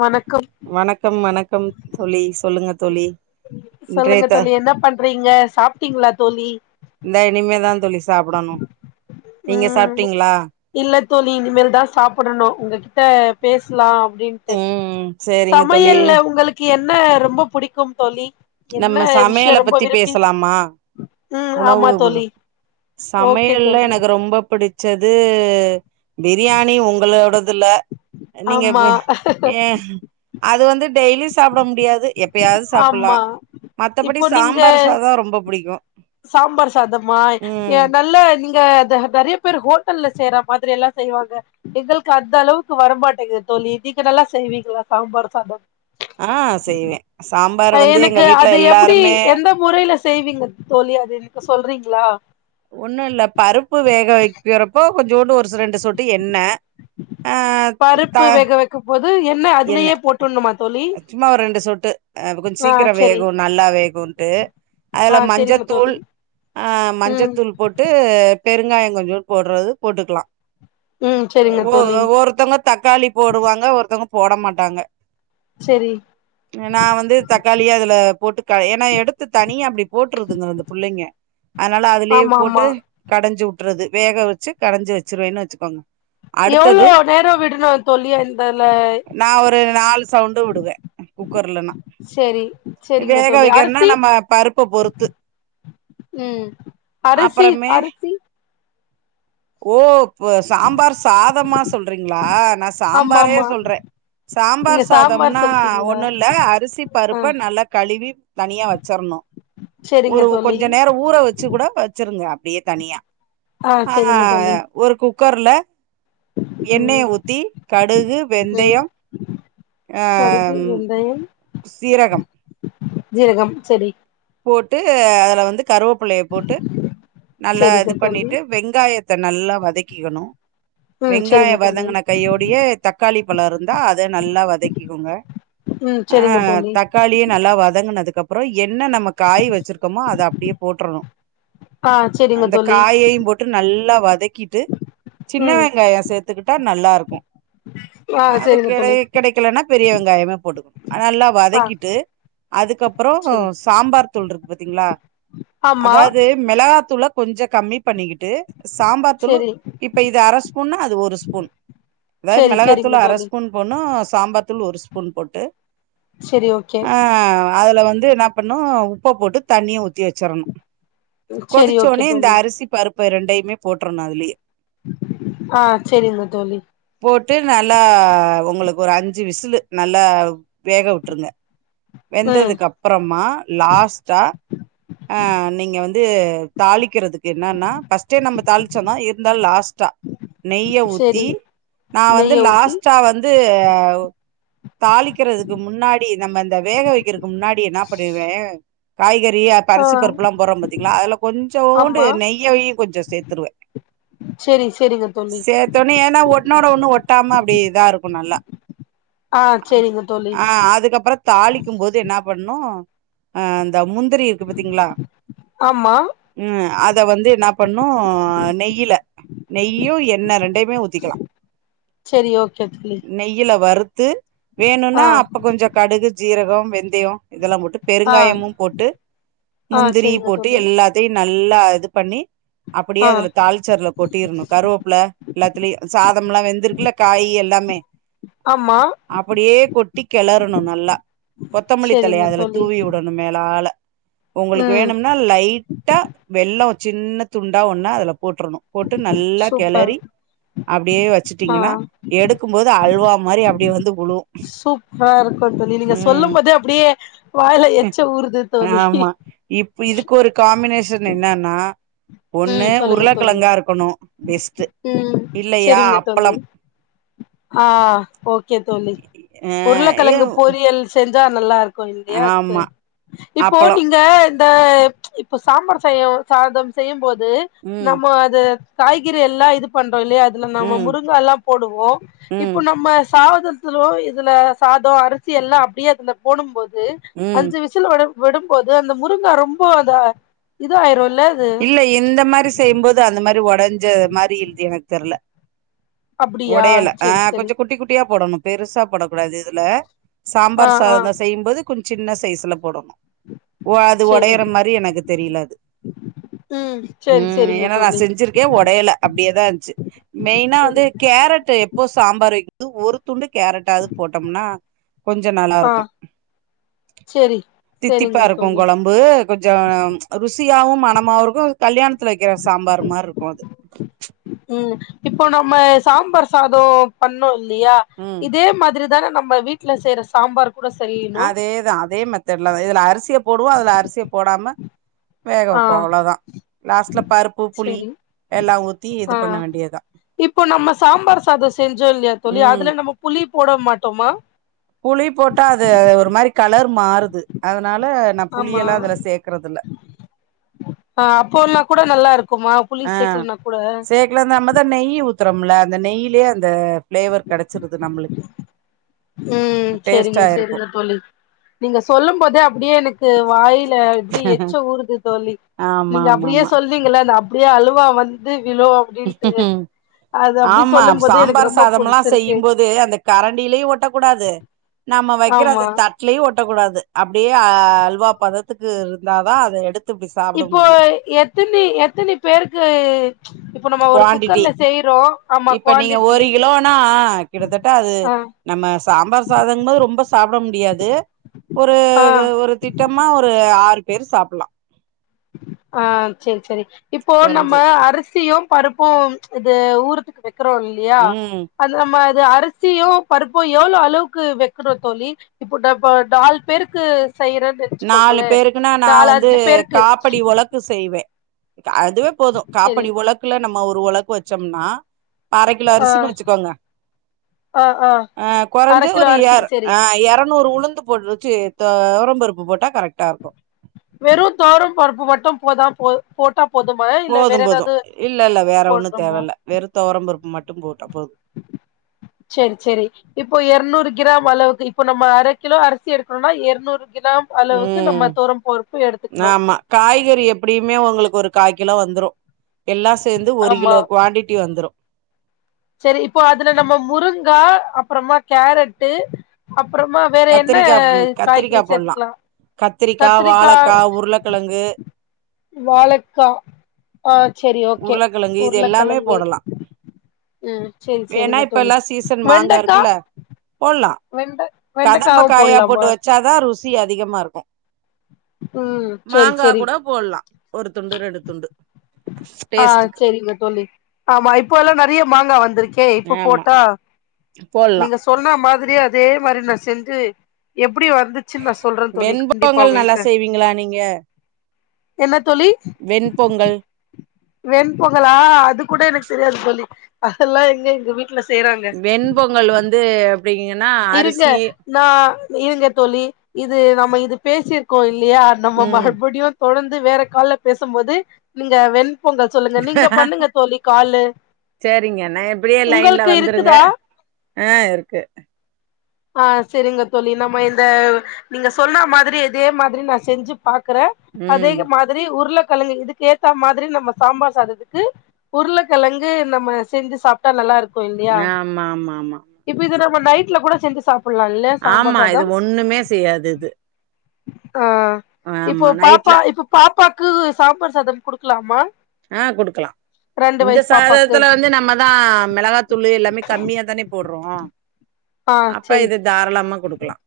வணக்கம் வணக்கம் வணக்கம் தோழி சொல்லுங்க தோழி இன்றைய சொல்லுங்க த தோழி என்ன பண் சாப்றீங்க சாப்ட்டீங்களா தோழி இந்த இனிமே தா தோழி சாப்டணு நீங்க ம் சாப்ட்டீங்களா இல்ல தோழி இனிமேல் தா சாப்டணு உங்ககிட்ட பேசலா அப்டின்ட்டு ம் சேரிங்க தோழி சமையல்ல உங்களுக்கு என்ன என்ன ரொம்ப புடிக்கும் தோழி என்ன நம்ம விஷயோ சமையல ரொம்ப பத்தி விரும்பி பேசலாமா ம் ஆமா உணவு தோழி ஓகே சமையல்ல தோழி எனக்கு ரொம்ப புடிச் து பிரியாணி உங்களோடதுல நீங்க ஆமா அது வந்து டெய்லி சாப்ட முடியாது எப்ப எப்பயாது ஆமா சாப்டலாம் மத்தபடி இப்போ நீங்க சாம்பார் சாதம் ரொம்ப புடிக்கும் சாம்பார் சாதமா ஏ நல்லா நீங்க ங்க நெறைய பேர் ஹோட்டல்ல செய்ற மாதிரி எல்லாம் செய்வாங்க எங்களுக்கு அந்த அளவுக்கு வரமாட்டேங்குது தோழி நீங்க நல்லா செய்வீங்களா சாம்பார் சாதம் ஆ செய்வேன் எனக்கு அது எப்டி எந்த முறையில செய்வீங்க தோழி அது எனக்கு சொல்றீங்க ங்களா ஒண்ணும் இல்ல பருப்பு வேக வைக்கறப்போ கொஞ்சோன்டு ஒரு ரெண்டு சொட்டு எண்ணெ ஆ பருப்பு வேக வைக்கும் போது என்ன எண்ணெ அதுலயே போட்டுணுமா தோழி சும்மா ஒரு ரெண்டு சொட்டு கொஞ்சம் ஆ சீக்கிரம் செரி வேகு நல்லா வேகுன்ட்டு ஆ அதுல செரிங்க மஞ்சத்தூள் தோழி ஆ ம் மஞ்சத்தூள் போட்டு பெருங்காயம் கொஞ்ச போடுறது போட்டுக்கலாம் ம் செரிங்க ஒ தோழி ஒருத்தங்க தக்காளி போடுவாங்க ஒருத்தங்க போட மாட்டாங்க செரி நான் வந்து தக்காளிய அதுல போட்டு ஏன்னா எடுத்து தனிய அப்டி போட்டுருதுங்க அந்த பிள்ளைங்க அதனால அதுலயே ஆமா போட்டு ஆமா கடைஞ்சு விட்டு றது வேக வச்சு கடைஞ்சு வச்சுருவேன்னு வச்சுக்கோங்க அடுத்தது எவ்ளோ நேரம் விடணும் தோழி இந்தல நான் ஒரு நாலு சவுண்ட் விடுவேன் குக்கர்லன்னா செரி செரிங்க வேக தோழி வைக்கிறேனா அரிசி நம்ம பருப்ப பொருத்து ம் அரிசி அப்புறமே அரிசி ஓ இ சாம்பார் சாதமா சொல்றீங்களா நான் ஆமா சாம்பாரே ஆமா சொல்றேன் நீங்க சாம்பார் சாம்பார் சாதம்னா சொல்ட்டீங்களா ஒண்ணும் இல்ல அரிசி ஆ பருப்ப நல்லா கழுவி தனியா வச்சுறணும் செரிங்க ஒரு தோழி கொஞ்ச நேரம் ஊற வச்சு கூட வச்ச இருங்க அப்படியே தனியா ஆ செரிங்க தோழி ஆஹ் ஒரு கு குக்கர்ல ம் எண்ணெய ஊத்தி கடுகு வெந்த கடுகு வெந்தயம் சீரகம் ஜீரகம் சரி போட்டு அதுல வந்து கருவேப்பிள்ளைய போட்டு நல்லா செரிங்க இது தோழி பண்ணிட்டு வெங்காயத்தை நல்லா வதக்கிக்கணும் ம் செரிங்க வெங்காயம் தோழி வதங்குன கையோடையே தக்காளி பழம் இருந்தா அதை நல்லா வதக்கிக்கோங்க ம் செரிங்க ஆஹ் தோழி தக்காளியு நல்லா வதங்குனதுக்கு அதுக் அப்புறோ எண்ணெ நம்ம காய வெச்சிருக்கோமோ அத அப்டியே போட்றனும் ஆ செரிங்க அந்த தோழி காயையு போட்டு நல்ல ல்ல வதக் க்கிட்டு சின்ன ம் வெங்காயோ சேத்துக்கிட்டா நல்லா இருக்கும் ஆ அது செரிங்க கெட தோழி கெடைக்கலன்னா பெரிய வெங்காயமே போட்டுக்கணும் நல்லா ஆ வதக்கிட்டு அதுக்கப்புறோ செரி சாம்பார் தூள் இருக்கு பாத்தீங்களா ஆமா அதாவது மிளகா தூள கொஞ்சம் கம்மி பண்ணிக்கிட்டு சாம்பார் தூளு செரி இப்ப இது அரை ஸ்பூன்னா அது ஒரு ஸ்பூன் அதாவது செரி மிளகாய் செரிங்க தூள் அரை தோழி ஸ்பூன் போண்ணும் சாம்பத்துள் ஒரு ஸ்பூன் போட்டு சேரி ஓகே ஆ அதுல வந்து என்ன பண்ணு உப்ப போட்டு தண்ணிய ஊத்தி வெச்சிறணும் செரி கொதிச்ச ஓகே ஒட்னே இந்த தோழி அரிசி பருப்பு இப்ப ரெண்டயுமே போட்றனோ அதுலயே ஆஹ் செரிங்க தோழி போட்டு நல்லா உங்களுக்கு ஒரு அஞ்சு விசிலு நல்லா வேக விட்ருங்க ம் வெந்ததுக்கு அப்புறமா லாஸ்ட் டா ஆஹ நீங்க வந்து தாளிக்கிறதுக்கு என்னன்னா பஸ்ட்டே நம்ம தாளிச்சோனா இருந்தாலு லாஸ்ட்டா நெய்ய செரி ஊத்தி நா வந்து நெய்ய ஊத்தி லாஸ்ட்டா வந்து தாளிக்கிறதுக்கு முன்னாடி நம்ம இந்த வேக வைக்கிறதுக்கு முன்னாடி என்ன பண்ணிருவே காய்கறி றி அப்போ ஆ அரிசி பருப்பு எல்லா போட்றோ பாத்தீங்களா அதுல கொஞ்சோண்டு ஆமா நெய்யையு கொஞ்சோ சேத்திருவே செரி செரிங்க தோழி சேத்தோனே ஏனா ஒன்னோட ஒன்னு ஒட்டாம அப்டி இதா இருக்கு நல்லா ஆ செரிங்க தோழி ஆஹ் அதுக்கப்பறோ தாளிக்கு போது என்ன பண்ணு ஆஹ் தா முந்திரி இருக்கு பத்தீங்களா ஆமா உம் அத வந்து என்ன பண்ணு அ நெய்யில நெய்யு எண்ண ரெண்டயுமே ஊத்திக்கலா செரி ஓகே தோழி நெய்யில வறு த்து வேணுன்னா ஆ அப்ப கொஞ்சோ கடுகு ஜீரகோ வெந்தயோ இதெல்லா போட்டு ஆ பெருங்காயமு போட்டு ஆ முந்திரி செரிங்க போட்டு தோழி எல்லாத்தையு நல்லா இது பண்ணி அப்டியே ஆ அதுல தாள்ச்சி அதுல கொட்டிறனு கருவேப்புல எல்லாத்துலயு சாதமெல்லா வெந்திருக்குல காய் எல்லாமே ஆமா அப்டியே கொட்டி கெலறனு நல்லா கொத்தமல்லி தழைய செரிங்க அதுல தோழி ஊத்திவுடனு மேலால உங்களுக்கு ம் வேணும்னா லைட்டா வெல்லொ சின்ன துண்டா ஒன்ன அதில போட்ரனு போட்டு நல்லா சூப்பர் கெளறி அப்டியே ஆ வெச்சுட்டீங்கனா எடுக்கு போது அல்வா மாரி அப்டியே வந்து ஊழுவு சூப்பரா இருக்கு தோழி நீங்க உம் சொல்லும் போதே அப்டியே வாயில எச்ச ஊறுது தோழி இப்ப இதுக்கு ஒரு காம்பினேஷன் என்னனா ஒண்ணு உருளக்கெழங்கா இருக்கணு பிஸ் உம் செரிங்க தோழி ஆ ஓகே தோழி அ ஏ உருளக்கெழங்கு பொறியல் செஞ் சா நல்லா இருக் கு இல்லையா அதுக்கு ஆமா இப்போ அப்பளம் நீங்க இந்த சாம்பார் செய்யவு சாதம் செய்யு போ து ம் நம்ம அது காய்கெ றி எல்லா இது பண் றோ இல்லையா அதுல நாம ம் முருங்கெ எல்லா போடுவோ இப்போ ம் நம்ம சாவாதத்திலு இதுல சாதோ அரிசி எல்லா அப்டியே அதுல போடும் போ து ம் அஞ்சு விசில் ஒட விடும்போது அந்த முருங்கா ரொம்ப அந்த இதா ஆயிரு இல்ல இந்த மாரி செய்யுபோது அந்த மா ரி ஒடஞ்ச மாரி இழுது எனக்கு தெர்ல அப்டியா ஒடயல செரி ஆஹ் செரி கொஞ்சோ குட்டி குட்டியா போடணு பெருசா போட கூடாது இதுல ஆ சாம்பார் ச ஆ செய்யும்போது கொஞ்சம் சின்ன சைஸுல போடணோ ஓ அது செரி உடையற மாதிரி எனக்கு தெரியலது ம் செரி உஹம் செரிங்க ஏன்னா நான் தோழி செஞ்சிருக்கேன் உடையல அப்படியேதான் இருந்துச்சு மெயினா வந்து செரி கேரட் எப்போ சாம்பார் வது ஒரு துண்டுக்கு கேரட்டாவது போட்டோம்னா கொஞ்சோ நல்லா ஆ இருக்கோ செரி தித்திப்பா செரிங்க இருக்கோ தோழி கொழம்பு கொஞ்சோ ருசி சியாவும் மனம் அவருக்கும் கல்யாணத் வைக்கிற சாம்பார் மாதிரி இருக்கும் அது ம சாம்பார் சாதம் பண்ணோ இல் லையா ம் இதே மாதிரி இதான நம்ம வீட்ல செய்ற சாம்பார் கூட செய்யணு அதேதான் அதே மெத்தட்ல தான் இதுல அரிசிய போடுவோம் அதுல அரிசிய போடாம வேக வைப்போ ஆஹ் அவ்ளோதா லாஸ்ட்ல பருப்பு புளி சரி எல்லா ஊத்தி இது பண்ண ஆஹ் வேண்டியதா இப்போ நம்ம சாம்பார் சாதம் செஞ்சோம் இல்லையா தழி ம் அதுல நம்ம புளி போட மாட்டோமா புளி போட்டா அது ஒரு மாரி கலர் மாறுது அத ஆமா ஆ அப்போன்னா கூட நல்லாருக் ஆ சேக்கல நம்மதா நெய் ஊ த்தறம்ல அந்த நெய்யிலயே அந்த ஃபிளேவர் கெடைச்சிருது நம்ளுக் உம் சரிங்க சரிங்க தோழி நீங்க சொல்லும் போதே அப்படியே எனக்கு வாயில எப்படி எச்ச ஊறுது தோழி ஆமா நீங்க ஆமா அப்படியே சொல்வீங்கள அ ப்படியே அழுவா வந்து விழு அப்டின்ட்டு அது அப்டி ஆமா சொல்லும் போது எனக்கு சாம்பார் ரொம்ப சாதம் எல்லா புடிச்சிருக்கு செய்யும்போது அந்த கரண்டிலயும் ஓட்ட கூடாது நம்ம வைக்கிற ஆமா அந்த தட்லயு ஒட்டக்க கூடாது அப்படியே அல்வா பதத்துக்கு இருந்தா தா அத எடுத் இப்போ எத்தனைி எத்தனைி பேருக்கு இப்ப நம்ம ஒரு குவாண்டிட்டி குக்கர்ல செய்றோ ஆமா இப்ப நீங்க குவான்டிட்டி ஒரு கிலோனா கிட்டத்தட்ட அது ஆ நம்ம சாம்பார் சாதங்கது ரொம்ப சாப்பிட முடியாது ஒரு ஆ ஒரு திட்டமா ஒரு ஆறு பேர் சாப்பலா ஆ சரி சரி இப்போ நம்ம கொறஞ்சு அரிசியு பருப்பு இது ஊரத்துக்கு வைக்கறோ இல்லியா ம் அது நம்ம அரசியு பருப்பு எவ்ளோ அளவுக்கு வெக்கணு தோழி இப்ப டப்ப நாலு பேருக்கு செய்யறேன்னு நாலு நெனச்சுக்கோங்களே பேருக்குன்னா நா நாலு வந்து அஞ்சு பேருக்கு காப் ப்படி ஒலக்கு செய் வெ அதுவே போது சேரி காப்படி ஒலக்குல நம் ஒரு ஒலக்கு வெச்சம்னா அர கிலோ ஆ அரிசின்னு வெச்சுக்கோங்க ஆ அர கொறஞ்சுது கிலோ ஒரு அரிசி எர சேரி ஆ எர நூறு உளுந்து போடு ச்சி தெவரம்பருப்பு போட்டா கரெக்டா இருக்கு வெறு தொவரம்பருப்பு மட்டும் போதா போது போட்டா போதுமா இல்ல வேற போதும் போது ஏதாவது இல்லல்ல வேற ஒண்ணு தேவ போடணுமா இல்ல வெறு தொவரம்பருப்பு மட் டு போட்டா போது செரி செரி இப்போ எரநூறு கிராம் அளவுக்கு இப்போ நம்ம அரக்கிலோ அரிசி எடுக்கறனா எரநூறு கிராம் அளவுக்கு உம் நம்ம துவரம் பருப்பு எடுத்துக்கணு ஆமா காய்கறி எப்டியுமே உங்களுக்கு ஒரு காய்க் கிலோ வந்துரு எல்லா சேந்து ஒரு ஆமா கிலோ குவாண்டிட்டி வந்துரு செரி இப்போ அதுல நம்ம முருங்கா அப்பறமா கேரட்டு அப்பறமா வேற என்ன கத்திரிக்கா ம் காய்கறி கத்திரிக்கா போட்லா சேத்துக்லா கத்திரிக்கா வாழக்கா உருளக்கெழங்கு வாழக்கா ஆஹ் செரி ஓகே உருளக்கெழங்கு இது எல்லாமே உருளக்கெழங்கு போடலா உம் செரி ஏன்னா செரிங்க இப்ப தோழி எல்லா வெண்டக்கா லா வெண்ட கதம்ப வெண்டைக்காவு காயா போட்டு போடலாமா வச்சாதா ருஸ் சி அதிகமா இருக்கு உம் செரி மாங்கா செரி கூட போட்லா ஒரு துண்டு ரெண்டு துண்டு ஆஹ் டேஸ்ட்டுக்கு செரிங்க தோழி ஆமா இப்போல்லா நெறயா மாங்கா வந்திருக் கே இப்ப ஆமா போட்டா போட்லா நீங்க சொன்னா மாதிரியா அதே மாரி நா செஞ்சு எப் வெண்பொங்கல் நல்லா செய்வீங்களா நீங்க எனத் வெண் பொங்கல் வெண் பொங்கலா அது கூட எனக்கு தெரியாது தோ ழி அதெல்லா எங்க எங்க வீட் வெண் பொங்கல் வந்து எப்டிங்கன்னா இருங்க அரிசி நா இருங்க தோழி இது நம்ம இது பேசிருக்கோ இல் ல்லயா நம்ம ம் மறுபடியு தொடர்ந் து வேற கால்ல பேசம் போது நீங்க வெண் பொங்க சொல்லுங்க நீங்க பண்ணுங்க தோழி காலு சரிங்க நா இப்டியே லைன்ல உங்களுக்கு வந்துருங்க இருக்குதா ஆ இருக்கு ஆஹ் சரிங்க தோழி நம்ம இந்த நீங்க சொன்ன மாதிரி இதே மாதிரி நா செஞ்சு பாக்குற ம் அதேக மாதிரி உருள கெழங்கு இதுக்கு ஏத்த மாதிரி நம்ம சாம்பார் சாதத்துக்கு உருளக்கெழங்கு நம்ம செஞ்சு சாப்ட்டா நல்லா இருக் கு இல்லையா ஆமா ஆமா ஆமா இப்ப இத நம் ம்ம நைட்ல கூட செஞ்சு சாப்பிடலா இல்லையா சாம்பார் ஆமா இது சாதம் ஒண்ணுமே செய்யாது இது ஆ இப்போ ஆமா நைட்ல பாப்பா இப்ப பா ப்பாக்கு சாம்பார் சாதம் குடுக்லாமா ஆஹ் குடுக்கலாம் இந்த பாப்பாக்கு சாதத்துல வந்து நம்மதா மிளகாத்தூளு எல்லாமே கம்மியா தானே போட்றோம் ஆ அப்ப செரி இது தாராளமா குடுக்கலாம்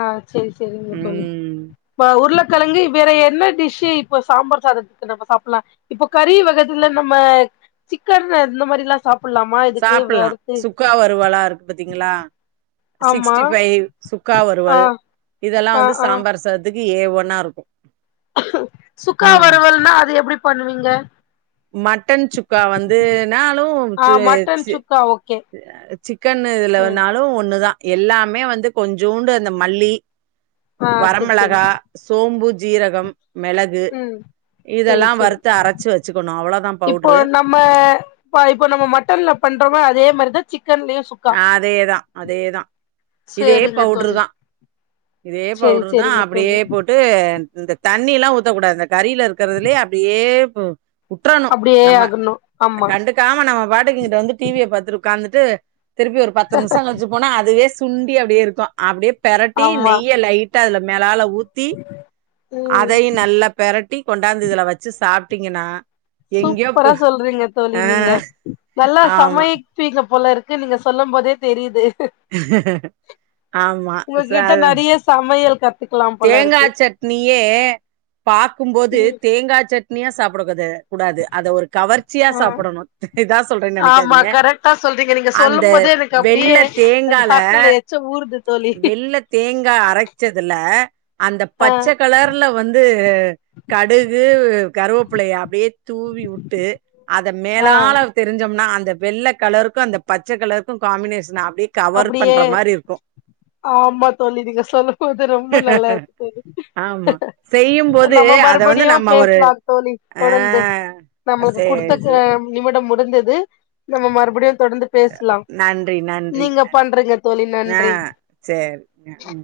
ஆ சேரி சேரிங்க தோழி ம் இப்ப உருள கிழங்கு வேற என்ன டிஷ்சு இப்ப சாம்பார் சாதத்துக்கு நம்ம சாப்பிடலாம் இப்ப கறி வகத்துல நம்ம சிக்கன் இந்த மாரில்லாம் சாப் சாப்புட்லாம் சுக்கா வறுவலா இருக்கு பாத்தீங்களா ஆமா சிக்ஸ்டி ஃபைவ் சுக்கா ஆ வரறுவல் இதெல்லாம் ஆ வந்து ஆ சாம்பார் சாதத் துக்கு ஏ ஒன்னா இருக்கும் சுக்கா வறுவல்னா அது எப்டி பண்ணுவீங்க மட்டன் சுக்கா வந்துனாலும் ஆ சு மட்டன் சி சுக்கா ஓகே சிக்கன் ம் இதுலனாலும் ஒண்ணு தா எல்லாமே வந்து கொஞ்சோண்டு அந்த மல்லி ஆ செரி செரி வரமெளகா சோம்பு ஜீரகம் மிளகு ம் இதெல்லா செரி செரி வறுத்து அரைச்சு வச்ச இப்போ நம்ம இப்போ நம்ம மட்டன்ல பண்றோம அதே மாரிதா சிக்கன்லயு சுக்கா ஆ அதேதா அதேதா இதே சேரிங்க பவுட்ரு தோழி தா இதே சேரி பவுட்ரு தா சேரிங்க தோழி அப்டியே போட்டு இந்த தண்ணி எல்லா ஊத்தக்கூடாது கறில இருக்கறதிலயே அப்டியே ம் உட்றணும் அப்டியே நம்ம ஆகணு ஆமா கண்டுக்காம நம்ம பாட்டுக்கு இங்கிட்டு வந்து டிவிய பாத்துட்டு உக்காந் ட்டு திருப்பி ஒரு பத்து நிமிசம் கழிச்சி போனா அது வேஸ் சுண்டி அப்டியே இருக்கும் அப்டியே பெரட்டி ஆமா நெய்ய லைட் டா அதுல மேலால ஊ ஊத்தி ம் அதயும் நல்லா பெரட்டி கொண்டாந்து இதுல வச்சு சாப் ட்டீங்கன்னா சூப்பரா சொல்றீங்க தோழி நீங்க நல்லா ஆமா சமைப்பீங்க போல இருக் க்கு நீங்க சொல்லும் போதே தெரியிது. ஆமா ச உங்ககிட்ட நெறைய சமையல் கத்துக்கலாம் போல தேங்கா இருக்கு சட்னியே பாக்கும்போது ம் தேங்கா சட்னி தனியா சாப்பிடக் குத் கூடாது அதை ஒரு கவர்ச்சியா ஆ சாப்புடணு இதா சொல்றேன்னு ஆமா நெனைக்காதீங்க கரெக்டா சொல்றீங்க நீங்க அந்த சொல்லும் போதே எனக்கு வெள்ள அப்டியே தேங்கால நாக்குல எச்ச ஊறுது தோழி வெள்ள தேங் தேங்கா அரைச்சதுல அந்த ஆ பச்ச கலர்ல வந்து ஆ கடுகு கருவேபிளைய அப்டியே தூவி வுட்டு அத ஆ மேலால தெரிஞ்சோம்னா அந் இந்த வெள்ள கலர்க்கு அந்த பச்ச கலர்க்கு காம்மினேஷன் அப் அப்டியே ஆமா தோளி நீங்க சொல்லபோது ரொம் ரொம்ப நல்லா இருக்கு தோளி ஆமா செய்யும்போது நம்ம அத வந்து மறுபடியும் நம்ம ஒரு பேசலா தோளி ஆ தொடந்து சேரி நம்பளுக்கு சேரி குடுத்த நிமி விட முடிந்தது நம்ம மறுபடியு தொடர்ந்து பேசலா நன்றி நன்றி நீங்க நன்றி பண்றிங்க தோளி ஆ நன்றி சேரி ம்